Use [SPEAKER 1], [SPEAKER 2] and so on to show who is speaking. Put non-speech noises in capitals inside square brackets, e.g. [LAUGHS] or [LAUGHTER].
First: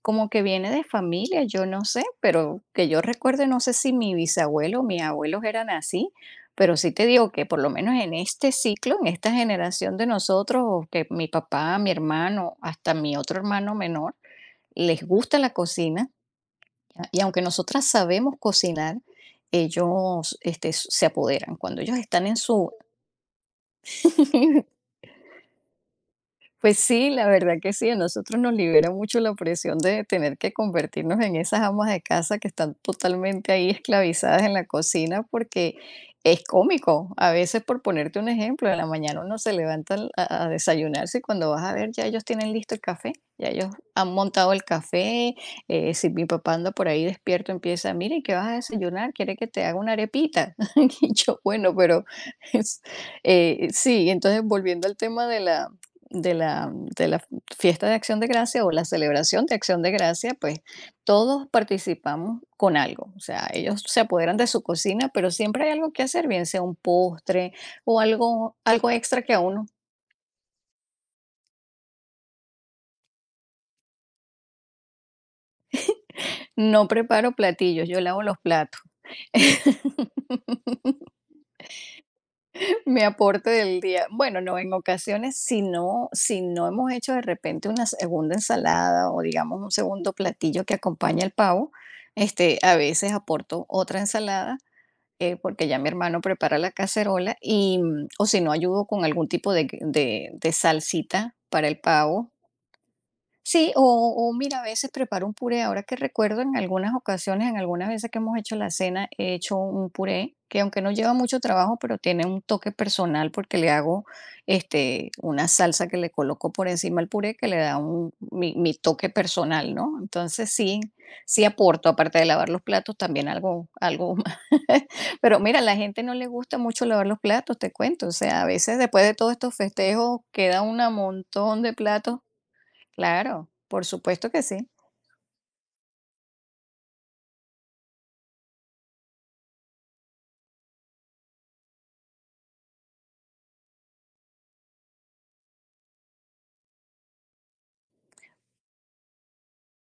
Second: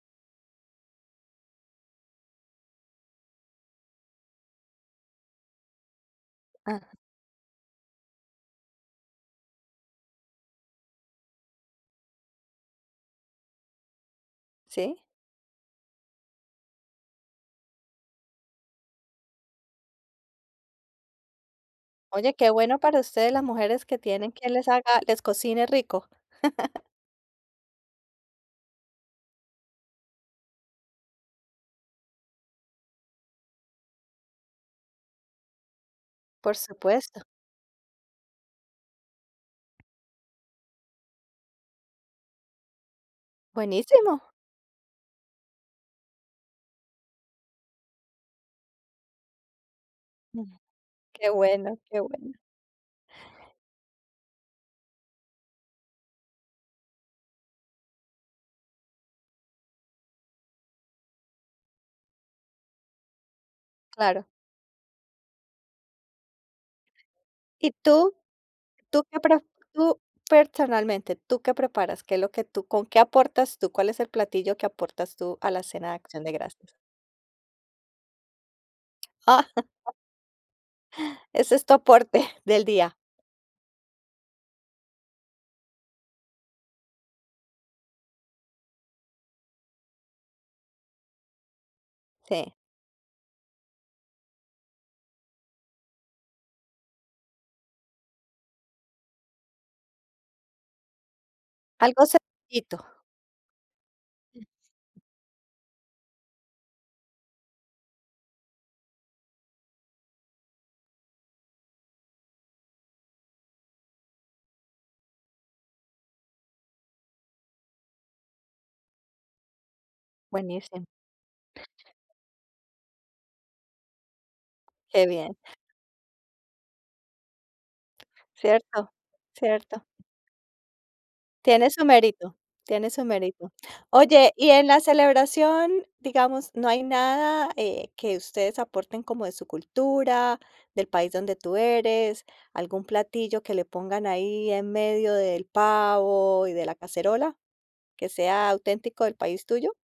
[SPEAKER 1] Como que viene de familia, yo no sé, pero que yo recuerde, no sé si mi bisabuelo o mis abuelos eran así, pero
[SPEAKER 2] Ajá.
[SPEAKER 1] sí te digo que por lo menos en este ciclo, en esta generación de nosotros o que mi papá, mi hermano, hasta mi otro hermano menor,
[SPEAKER 2] Sí.
[SPEAKER 1] les gusta la cocina, y aunque nosotras sabemos cocinar, ellos, este, s se apoderan cuando ellos están
[SPEAKER 2] Oye,
[SPEAKER 1] en
[SPEAKER 2] qué
[SPEAKER 1] su
[SPEAKER 2] bueno para ustedes las mujeres que tienen quien les
[SPEAKER 1] [CHUCKLES]
[SPEAKER 2] haga les cocine rico.
[SPEAKER 1] Pues
[SPEAKER 2] [CHUCKLES]
[SPEAKER 1] sí, la verdad que sí, a nosotros nos libera mucho la presión de tener que convertirnos en esas amas de casa que están totalmente ahí esclavizadas en la cocina, porque es
[SPEAKER 2] Por
[SPEAKER 1] cómico.
[SPEAKER 2] supuesto.
[SPEAKER 1] A veces, por ponerte un ejemplo, en la mañana uno se levanta al a a desayunarse, y cuando vas a ver ya ellos tienen listo el café, ya ellos han
[SPEAKER 2] Buenísimo.
[SPEAKER 1] montado el café, eh, si mi papá anda por ahí despierto empieza: "Mira, ¿y qué vas a desayunar? ¿Quiere que te haga una
[SPEAKER 2] Mm.
[SPEAKER 1] arepita?" [CHUCKLES] Y
[SPEAKER 2] Qué
[SPEAKER 1] yo, bueno,
[SPEAKER 2] bueno, qué
[SPEAKER 1] pero,
[SPEAKER 2] bueno.
[SPEAKER 1] es, eh, sí, entonces, volviendo al tema de la de la de la f fiesta de acción de gracia o la celebración de acción de gracia, pues, todos participamos con algo, o sea, ellos se
[SPEAKER 2] Claro.
[SPEAKER 1] apoderan de su cocina, pero siempre hay algo que hacer, bien sea un postre
[SPEAKER 2] ¿Y
[SPEAKER 1] o
[SPEAKER 2] tú?
[SPEAKER 1] algo algo
[SPEAKER 2] ¿Tú que
[SPEAKER 1] extra que a
[SPEAKER 2] pref
[SPEAKER 1] uno
[SPEAKER 2] tú personalmente, tú que preparas, qué es lo que tú con qué aportas tú, cuál es el platillo que aportas tú a la cena de acción de
[SPEAKER 1] [GIGGLES]
[SPEAKER 2] gracias?
[SPEAKER 1] No preparo platillos, yo lavo los platos.
[SPEAKER 2] [CHUCKLES]
[SPEAKER 1] [LAUGHS]
[SPEAKER 2] Ese es tu aporte [CHUCKLES] del día.
[SPEAKER 1] Mi aporte del día, bueno no, en ocasiones si no si no hemos hecho de repente una segunda ensalada o digamos un segundo platillo que acompañe al pavo,
[SPEAKER 2] Sí.
[SPEAKER 1] este, a veces aporto otra ensalada, eh, porque ya mi hermano prepara la cacerola y, mm, o si no ayudo con algún tipo de q de de salsita para el
[SPEAKER 2] Algo
[SPEAKER 1] pavo.
[SPEAKER 2] sencillito.
[SPEAKER 1] Sí, o o mira, a veces preparo un puré, ahora que recuerdo en algunas ocasiones, en algunas veces que hemos hecho la cena, he hecho un puré que, aunque no lleva mucho trabajo, pero tiene un toque personal porque le hago, este, una salsa que le coloco por encima al puré que le da un mi mi toque personal, ¿no? Entonces sí,
[SPEAKER 2] Buenísimo.
[SPEAKER 1] sí aporto, aparte de lavar los platos, también algo algo [CHUCKLES]
[SPEAKER 2] Qué bien.
[SPEAKER 1] Pero mira, la gente no le gusta mucho lavar los platos, te cuento, o sea, a veces
[SPEAKER 2] Cierto,
[SPEAKER 1] después de todos estos
[SPEAKER 2] cierto.
[SPEAKER 1] festejos queda una montón
[SPEAKER 2] Tiene
[SPEAKER 1] de
[SPEAKER 2] su
[SPEAKER 1] platos.
[SPEAKER 2] mérito, tiene su
[SPEAKER 1] Claro,
[SPEAKER 2] mérito.
[SPEAKER 1] por supuesto
[SPEAKER 2] Oye,
[SPEAKER 1] que
[SPEAKER 2] y
[SPEAKER 1] sí.
[SPEAKER 2] en la celebración, digamos, ¿no hay nada, eh, que ustedes aporten como de su cultura, del país donde tú eres, algún platillo que le pongan ahí en medio del pavo y de la cacerola, que sea auténtico del país tuyo?